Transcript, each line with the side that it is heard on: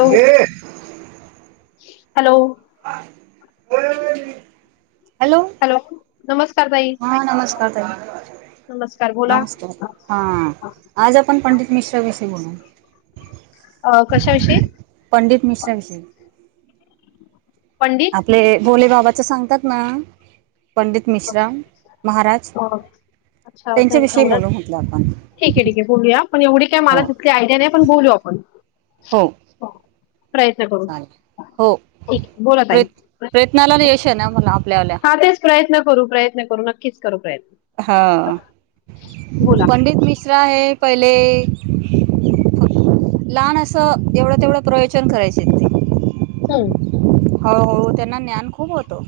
left: Hello hello
right: [inaudible] hello
left: नमस्कार ताई
right: हा नमस्कार ताई
left: नमस्कार बोला
right: नमस्ते हा आज आपण पंडित मिश्राविषयी बोलू.
left: अ कशाविषयी
right: पंडित मिश्रा विषयी
left: पंडित
right: आपले भोले बाबाच्या सांगतात. ना. पंडित
left: ते
right: मिश्रा महाराज
left: तेवढच अच्छा
right: त्यांच्याविषयी बोलू म्हटलं आपण
left: ठीक आहे ठीके बोलूया, पण एवढे काय मला
right: हो
left: तितकी आयडिया नाही, पण बोलू आपण.
right: हो
left: प्रयत्न करू
right: चालेल हो
left: ठीक आहे बोला
right: प्र
left: ताई
right: प्रयत्नाला यश येणार ना म्हणलं आपल्या
left: हा तेच प्रयत्न करू प्रयत्न करू नक्कीच करू प्रयत्न.
right: हा
left: बोला
right: पंडित मिश्रा हे पहिले. ले लहान असं एवढं तेवढं प्रवचन करायचे ते.
left: [inaudible]
right: हो हो त्यांना ज्ञान खूप होतो.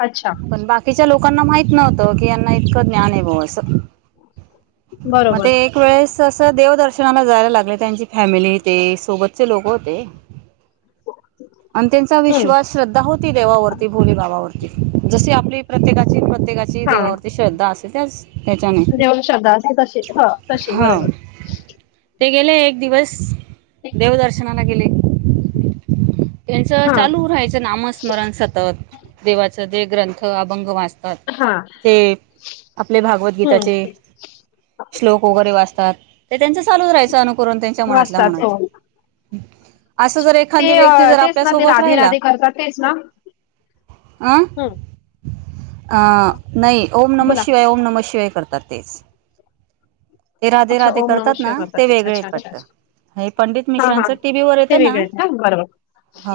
left: अच्छा
right: पण बाकीच्या लोकांना माहित नव्हत. यांना इतक ज्ञान आहे बुवा अस. मग
left: बरोबर
right: ते एक वेळेस असं देवदर्शनाला जायला लागले. त्यांची फॅमिली ते सोबत. [inaudible] होते [inaudible] ते त्यांचा
left: हम्म
right: विश्वास श्रद्धा होती, देवावरती भोली बाबावरती जशी आपली. प्रत्येकाची. प्रत्येकाची
left: हा
right: देवावरती श्रद्धा असते त्याच त्याच्याने
left: देवावरती श्रद्धा असते तशी ह हा तशी
right: हा
left: बरोबर.
right: ते गेले एक दिवस. देवदर्शना ला गेले.
left: [inaudible]
right: त्यांच
left: हा
right: चालू राहायचं नामस्मरण सतत देवाच. सगळे ते ग्रंथ अभंग वाच तात
left: हा
right: ते आपले भागवदगीताचे
left: हम्म
right: श्लोक वगैरे वाचतात. ते त्यांच. चालू रहायचं अनुकरण त्यांच्या मनातल्या
left: वाचतात
right: मनात
left: हो
right: अस जर
left: अच्छा. ते
right: एखादी व्यक्ती. जर
left: तेच
right: आपल्या
left: ना ते
right: सोबत
left: राधे
right: राहिला
left: राधे करतात तेच ना.
right: आ. नाही ओम नम
left: बोला
right: शिवाय ओम नमशिवाय. करतात तेच. ते राधे
left: अच्छा
right: राधे
left: ओम नम
right: करतात ना
left: शिवाय
right: ते
left: तेच अच्छा
right: वेगळेेत
left: अच्छा
right: वाटत
left: अच्छा
right: हे पंडित
left: हा हा.
right: मिश्रांचं टीव्ही वर
left: ते
right: येतं ना
left: वेगळे आहेत बरोबर
right: हो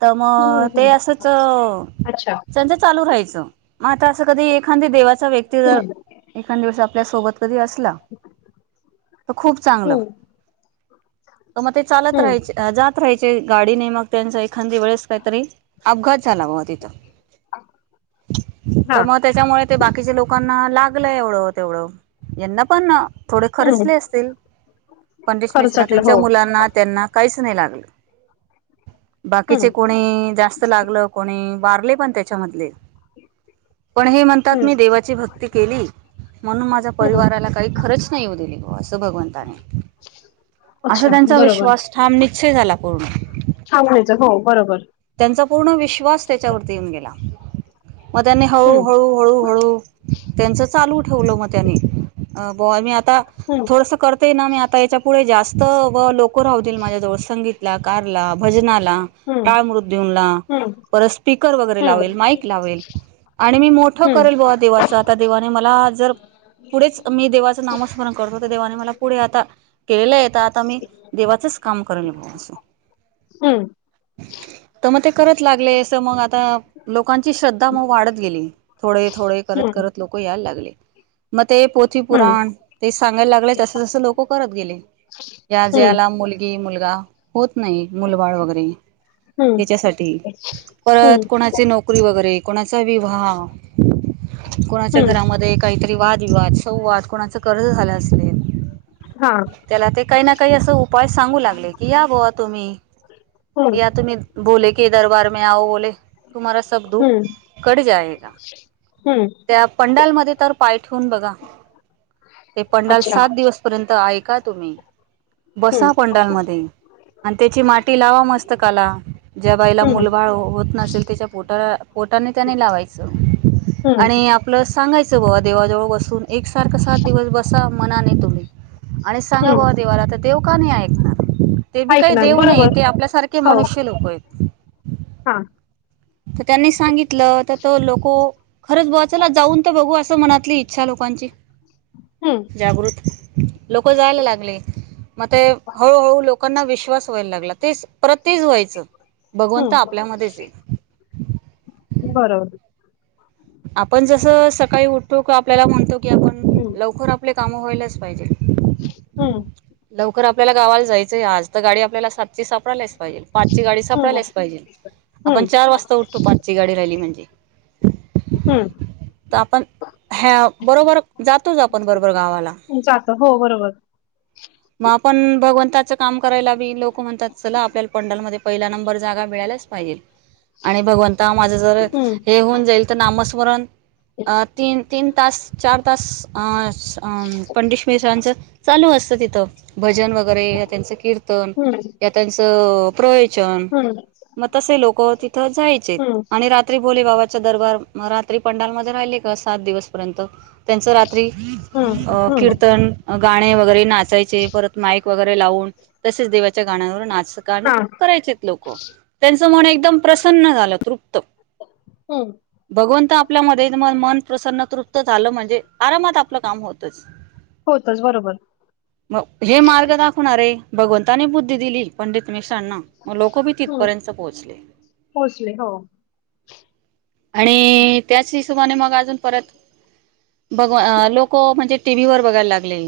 right: तर मग
left: हं,
right: ते
left: हं, हं.
right: असंच
left: अच्छा
right: त्यांच चालू राहायचं मग आता असं कधी एखादी व्यक्ती देवाचा व्यक्ती जर
left: हम्म.
right: एखादं दिवस [unintelligible] [inaudible] कधी असला तर खूप चांगलं.
left: हम्म
right: तर मग ते चालत राहाय
left: हम्म.
right: जात राहायचे चे गाडी नाही मग त्यांचा एखांदी वेळीस काहीतरी अपघात झाला ह तिथं
left: हा
right: तर मग त्याच्यामुळे ते बाकीच्या लोकांना लाग ला एवढं तेवढं यांना पण थोडे
left: हम्म
right: खर्चले असतील पंडित मिश्रा
left: खरचटलं हो.
right: त्यांच्या मुलांना त्यांना काही नय लागल.
left: हम्म
right: बाकीचे कोणी जास्त लागल कोणी बारले पण त्याच्यामधले पण हे म्हणतात मी
left: हम्म.
right: देवाची भक्ती केली. म्हणून माझ्या
left: हम्म
right: परिवाराला काही खरंच नाही येऊ दिली. बुवा भगवंताने असं
left: अच्छा
right: त्यांचा
left: बरोबर
right: विश्वास ठाम निश्चय झाला पूर्ण.
left: छान व्हायचं हो बरोबर.
right: त्यांचा पूर्ण विश्वास त्याच्यावरती येऊन गेला. मग त्यानी
left: हम्म.
right: हळूहळू हळूहळू त्यांचं चालू ठेवलं मग त्यानी. अ बुवा मी आ आता
left: हम्म
right: थोडस करतय ना मी आता याच्या पुुढे जास्त बलो [unintelligible] रावतील माझ्याजवळ संगीत ला कारला भजनाला आपला
left: हम्म
right: टाळ मृत्यऊनला
left: हम्म
right: परत स्पीकर वगैरे
left: हम्म
right: लावेल माईक लावेल आणि मी मोठं करेल बुवा देवाच आता देवाने मला जर पुढेच मी देवाचं नामस्मरण करतो तर देवाने मला पुढे आता केलेलं ये. तर आता मी देवाचच काम करून असो
left: हम्म हम्म. [inaudible]
right: करत लागले असं मग आता लोकांची श्रद्धा मग वाढत गेली थोडे थोडे करत
left: हम्म
right: करत लोक यायला लागले मग ते पोथी
left: हम्म
right: पुुराण ते सांगायला लागले तस जसं लोक करत गेले या
left: हम्म
right: ज्याला मुलगी मुलगा होत नाही मुलबाळ वगैरे
left: हम्म
right: त्याच्यासाठी
left: हम्म
right: परत कोणाचे नोकरी वगैरे कोणा चा विवाह कोणाच्या
left: हम्म
right: घरामध्ये काहीतरी वादविवाद वाद कोणाच कर्ज झालं असेल
left: हा.
right: त्याला ते काही ना काही असं उपाय सांगू लागले की या बोवा तुम्ही
left: हम्म
right: या तुम्ही बोले के दरबार मे आव बोले तुम्हाला सब दुख
left: हम्म
right: कट जायगा
left: हम्म
right: त्या पंडालमध्ये तर पाय ठेवून बघा ते पंडाल
left: अच्छा
right: सात दिवस पर्यंत आहे का‌ तुम्ही
left: हम्म
right: बसा पंडालमध्ये आणि त्याची माती लावा मस्त पुस्तकाला ज्या बाईला
left: हम्म
right: मुलबाळ होत नसेल त्याच्या पोट पोटाने त्याने लावायचं
left: हम्म
right: आणि आपलं सांगायचं बावा देवजवळ बसून एक सारख सात दिवस बसा मनाने तु्डे आणि सांगा
left: हम्म
right: बवा देवाला तर ते चुका नाही ऐकणार ते बी काही
left: ऐकणार
right: देव नाहीये
left: बरोबर
right: ते आपल्यासारखे
left: हो
right: मनुष्य लोक आहेत
left: हा
right: तर त्यांनी सांगितलं तर तो लोको खरंच बुवा चला जाऊन तर बघू असं मनातली इच्छा लोकांची
left: हम्म
right: जागृत लोक जायला लागले मग ते हळूहळू लोक लोकांना विश्वास व्हायला लागला ते परत तेच व्हायचं भगवंत
left: हम्म
right: आपल्यामध्येच ये
left: बरोबर
right: आपण जस सकाळी उठतो का आपल्याला म्हणतो आपण लवकर आपले काम व्हायला पाहिजे
left: हम्
right: लवकर आपल्याला गावाला जायचंय आज तर गाडी आपल्याला सातची सापडायलाच पाहिजे पाच ची गाडी
left: हम्म
right: सापडायलाच पाहिजे आपण
left: हम्म
right: चार वाजता उठतो पाचची गाडी राहिली म्हणजे
left: हम्म
right: तर आपण ह्या बरोबर जातोच आपण बरोबर गावाला
left: जात हो बरोबर
right: मग आपण भगवंताच काम करायला बी लोक म्हणतात चला आपल्याला पंडालमध्ये पहिला नंबर जागा मिळालाच पाहिजे आणि भगवंता माझं जर
left: हम्म
right: हे होऊन जाईल तर नामस्मरण अ तीन तीन तास चार तास अ पंडितशांच चालू अस तिथं भजन वगैरे त्यांच कीर्त
left: हम्म
right: या त्यांचं ब्रे
left: हम्म
right: मग तसे लोक तिथ जायचे
left: हम्म
right: आणि रात्री भोले बाबा दरबार रात्री पंडालमध्येध्ये राहिली का सात दिवस पर्यंत त्यांच रात्री
left: हम्म हम्म
right: कीर्तन गा वगैरे नाच वाचायचे परत माईक वगैरे लावून तसेच दिवस गाण्यावरुन
left: हा
right: करायचे लोक एकम प्रसन्न झालं त
left: हम्म
right: भगवंत आप आपल्या म म मन प्रसन्न तृप्त झालं म्हणजे आरामात आपलं काम होतच
left: होतच बरोबर
right: मग हे मार्ग दाखवणार आहे भगवताने बुद्धी दिली पंडीत मक्षण ना मग लोक बी
left: हम्म
right: तिथपर्यंत पोहोचले
left: पोहोचले हो
right: आणि त्याच हिशोबाने मग अजून परत बघ लोक म्हणजे टी व्ही वर बघायला लागले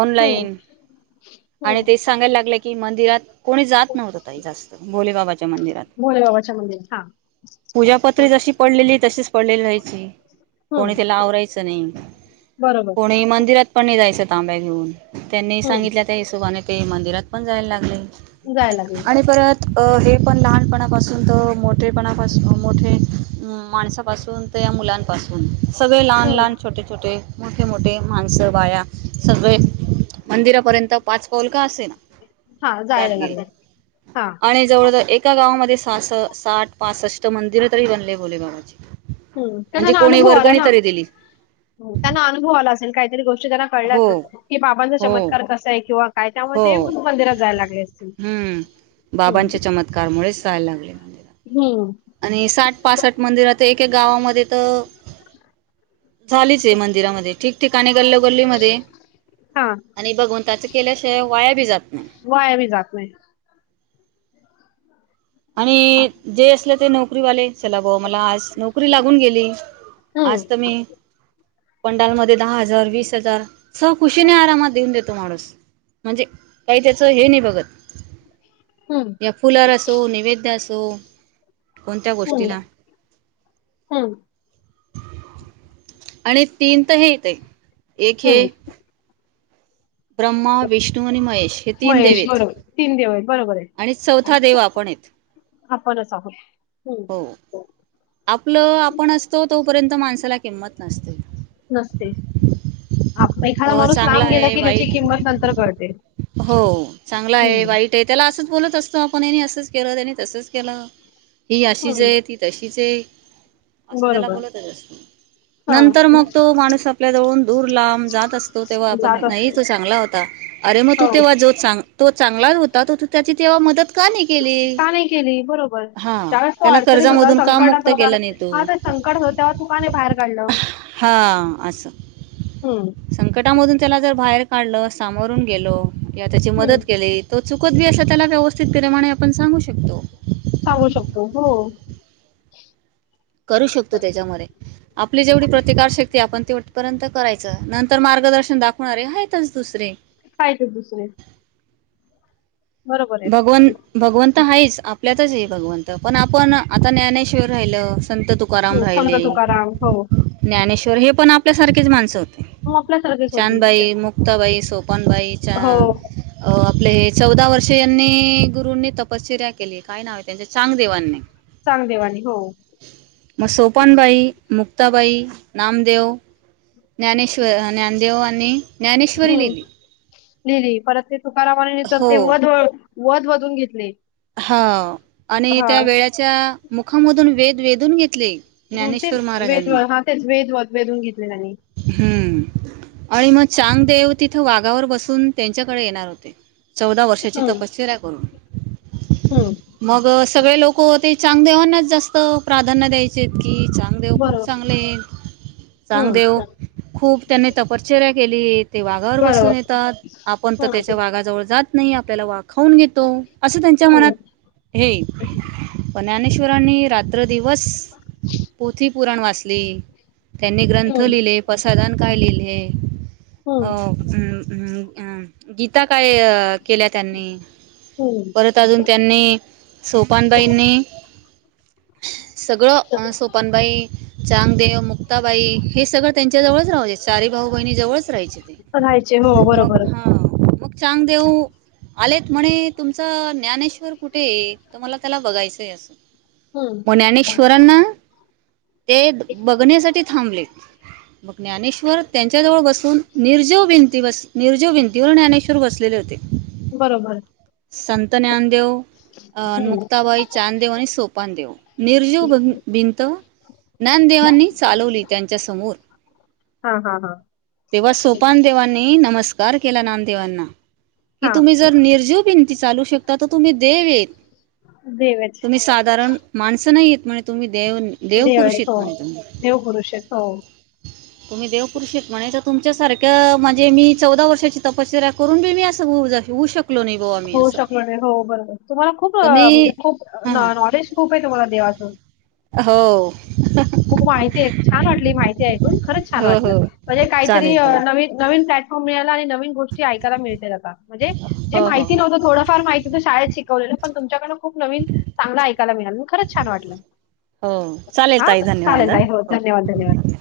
right: ऑनलाईन
left: हम्म
right: आणि
left: हम्म
right: तेच सांगायला लागलं की मंदिरात कोणी जात नव्हत काही जास्त भोले बाबाच्या मंदिरात
left: भोले बाबाच्या मंदिरात हा
right: पूजा पत्री जशी पडलेली तशीच पडलेली जायची कोणी
left: हम्म
right: त्याला आवरायचं नाही
left: बरोबर
right: कोणी मंदिरात पण नाही जायचं उता बंगळूर त्यांनी सांगितल्या
left: हम्म
right: त्या हिशोबाने ते मंदिरात पण जायला लागले
left: जाय लागले
right: आणि परत हे पण लहानपणापासून तर मोठेपणापासून मोठे माणसापासून तर या मुलांपासून सगळे लहान
left: हम्म
right: लहान छोटे छोटे मोठे मोठे माणसं बाया सगळे मंदिरापर्यंत पाच पाऊल का असेना
left: हा जायला
right: जात गेले
left: लागले हां.
right: आणि जवळ जवळ एका गावामध्ये सास साठ पासष्ट मंदिर [inaudible] बाबाची.
left: ह
right: म्हणजे
left: त्यांना
right: कोणी
left: अनुभव आला
right: वर्गणी
left: ना
right: तरी दिली
left: त्यांना अनुभव आला असेल काही [inaudible] त्याना कळले
right: हो
left: आसेल बाबांचा
right: हो
left: चमत्कार कसा आहे किंवा काय त्यामुळे
right: हो
left: ते मग मंदिरात जायला लागले असतील.
right: हम्म
left: हं.
right: बाबांच्या चमत्कारमुळेच जायला लागले
left: हं.
right: मंदिरात आणि साठ पासठ मंदिर तर एक एक गावामध्ये तर झालीच आहे मंदिरामध्ये ठिकठिकाणी गल्लो गल्ली मध्ये
left: हां.
right: आणि भगवंताच केल्यास ते वाया बी जात नाय
left: वाया मी जात नाही.
right: आणि जे असले ते नौकरी वाले चला बाबा मला आज नोकरी लागून गेली
left: हं.
right: आज तर मी पंडालमध्ये दहा हजार वीस हजार सह खुशीने आरामात देऊन देतो माणूस म्हणजे काही त्याच हे नाही बघत
left: हम्म
right: वैद असो कोणत्या
left: हं.
right: गोष्टीला
left: हं.
right: आणि तीन तर हे येतय एक हे
left: हं.
right: ब्रह्मा विष्णू आणि महेश हे तीन
left: महेश
right: देवेत
left: बरोबर. देव आहेत. बरोबर आहे.
right: आणि चौथा देव आपण हेत
left: आपणच आहोत हम्म
right: आपलं आपण असतो तो तोपर्यंत माणसाला किंमत नसते
left: नसते एखादा
right: अ
left: माणूस
right: चांगला
left: लांब गेला
right: आहे
left: कि त्याची
right: वाईट
left: किंमत नंतर कळते
right: हो
left: हम्
right: ो आपण यानी असंच केलं त्यानी तसंच केलं ही अशीच
left: हं.
right: आहे ती तशी विजय असं त्याला
left: बरोबर.
right: बोलतच असत
left: हां.
right: नंतर मग तो माणूस आपल्या जवळून दूर लांब जात असतो तेव्हा आपण
left: जात
right: नाही
left: असतो.
right: तो चांगला होता अरे मग तू
left: हो.
right: तेव्हा जो चांग तो चांगलाच होता तो तू त्याची तेव्हा मदत का नाही केली
left: का नाही केली बरोबर
right: हा
left: ज्यावेळेस तो
right: त्याला
left: अडचणीत होता
right: कर्जामधुन
left: हा संकट होत तू का नाही बाहेर काढलं
right: हा असं संकटामधून त्याला जर बाहेर काढलं सामोरून गेलो किंवा त्याची
left: हम्म
right: मदत केली तो चुक खुद्द अस त्याला व्यवस्थित प्रेमाने आपण सांगू शकतो
left: सांगू शकतो हो.
right: करू शकतो त्याच्यामध्ये आपली जेवढी प्रतिकार शक्ती आपण तीतपर्यंत करायच. नंतर मार्गदर्शन दाखवणार आहे.
left: काय ते दुसरे बरोबर आहे
right: भगवन भगवंत आहेच आप आपल्यातच ये भगवंत पण आपण आता ज्ञानेश्वर राहिलं. संत तुकाराम
left: हम्म संत
right: रायले
left: तुकाराम हो
right: ज्ञानेश्वर हे पण आपल्यासारखे माणसं.
left: मग आपल्यासारखेच होते
right: चानबाई मुक्ताबाई सोपान पण बाईच्या
left: हो
right: चौदा वर यांनी गुरूंनी तपश्चर्या केली काय नाव आहे त्यांच चांगदेवांनी
left: चांगदेवानी हो
right: मग सोपानबाई मुक्ताबाई नामदेव. ज्ञानेश्वर ज्ञानदेव आणि ज्ञानेश्वरी लिहिली.
left: लिहली परत ते तुकारामने तर
right: हो
left: तेव्हा वधवधुन घेतले.
right: हा आणि
left: हा
right: त्या वेळाच्या मुखामधून वेद वेधून घेत.
left: ह तेच वेदवळ हा तेच वेदव वेधून घेतले त्यांनी
right: हम्म. आणि मग चांगदेव तिथं वाघावर बसून त्यांच्याकडे येणार होते. चौदा वर्षाची
left: हम्म
right: तपशवीर आहे करून
left: हम्म
right: मग सगळे लोकते चांग देवनाच जास्त धन दयचे की चांग देव खूप
left: बरोबर
right: चांगले आहे चांग
left: हम्म
right: देेव खूप त्यांनी तपश्चर्या केली ते वाघावर बसून
left: बरोबर
right: येतात आपण तर त्याच्या
left: हम्म
right: वाघाजवळ जात. नाही आपल्याला वाक खाऊन घेतो असं त्यांच्या
left: हम्म,
right: मनात हे प ज्ञानेश्वरनीात पत दिवस पोथी पुराण वाचली त्यांनी ग्रंथ
left: हम्म,
right: लिहिले. साधण काय लिहिले
left: हम्म,
right: अ गीता. काय केल्या त्यांनी
left: हम्म.
right: परत अजून त्यांनी सोपानबाईंनी सगळं सोपनबाई, चांगदेव, मुक्ताबाई हे सगळं त्यांच्या जवळच राहा चारी भाऊ बहिणी जवळच राहायचे ते
left: राहायचे हो
right: मग
left: बरोबर.
right: हा मग चांग देऊ आलेत म्हणे तुमच ज्ञानेश्वर कुठे तर मला त्याला बघायचंय असं
left: हम्म.
right: म ज्ञानेश्वरांना ते बघण्यासाठी थांबलेत मग ज्ञानेश्वर त्यांच्या जवळ बसून निर्जोव भिंती बस निर्जव भिंतीवर ज्ञानेश्वर बस लेले होते.
left: बरोबर.
right: संत ज्ञानदेव अं
left: हम्म.
right: मुक्ताबाई, चांदेव आणि सोपानदेव निर्जीव भिंत ज्ञानदेवांनी चालवली त्यांच्या समोर
left: हा हा हा.
right: तेव्हा सोपानदेवांनी नमस्कार केला नानदेवांना कि
left: हां,
right: तुम्ही जर निर्जीव भिंती चालू शकता तर तुम्ही देवेत
left: देव आहेत.
right: तुम्ही साधारण माणसं नाही येत म्हणे तुम्ही देव
left: देव य
right: देवपुरुष
left: हो
right: येत म्हणे तुम्ही
left: देव पुुरुष आहेेत हो
right: तुम्ही देवपूरूश ये म्हणे तर तुमच्यासारख्या म्हणजे मी चौदा वर्षाची तपशरा्या करून बी मी असंऊ होऊ शक
left: होऊ शकलो नाही हो बरोबर तुम्हाला खूप
right: तर मी
left: म्हणजे खूप
right: हां
left: नॉलेज खूप आहे तुम्हाला देवाचं.
right: हो.
left: [unintelligible] खरच छान
right: हो
left: वाटल
right: हो
left: म्हणजे काहीतरी
right: चालेल ताई
left: नवीन मिळाला आणि नवीन गोष्टी ऐकायला मिळतील आता म्हणजे जे
right: हो हो
left: माहिती नव्हतं थोडफार माहितीत शाळेत शिक पण तुमच्याकडन खूप नवीन चांगला ऐकायला मिळाल खरच छान वाटलं
right: हो चालेल
left: हा
right: ताई धन्यवाद
left: चालेल
right: हा
left: ताई हो धन्यवाद धन्यवाद.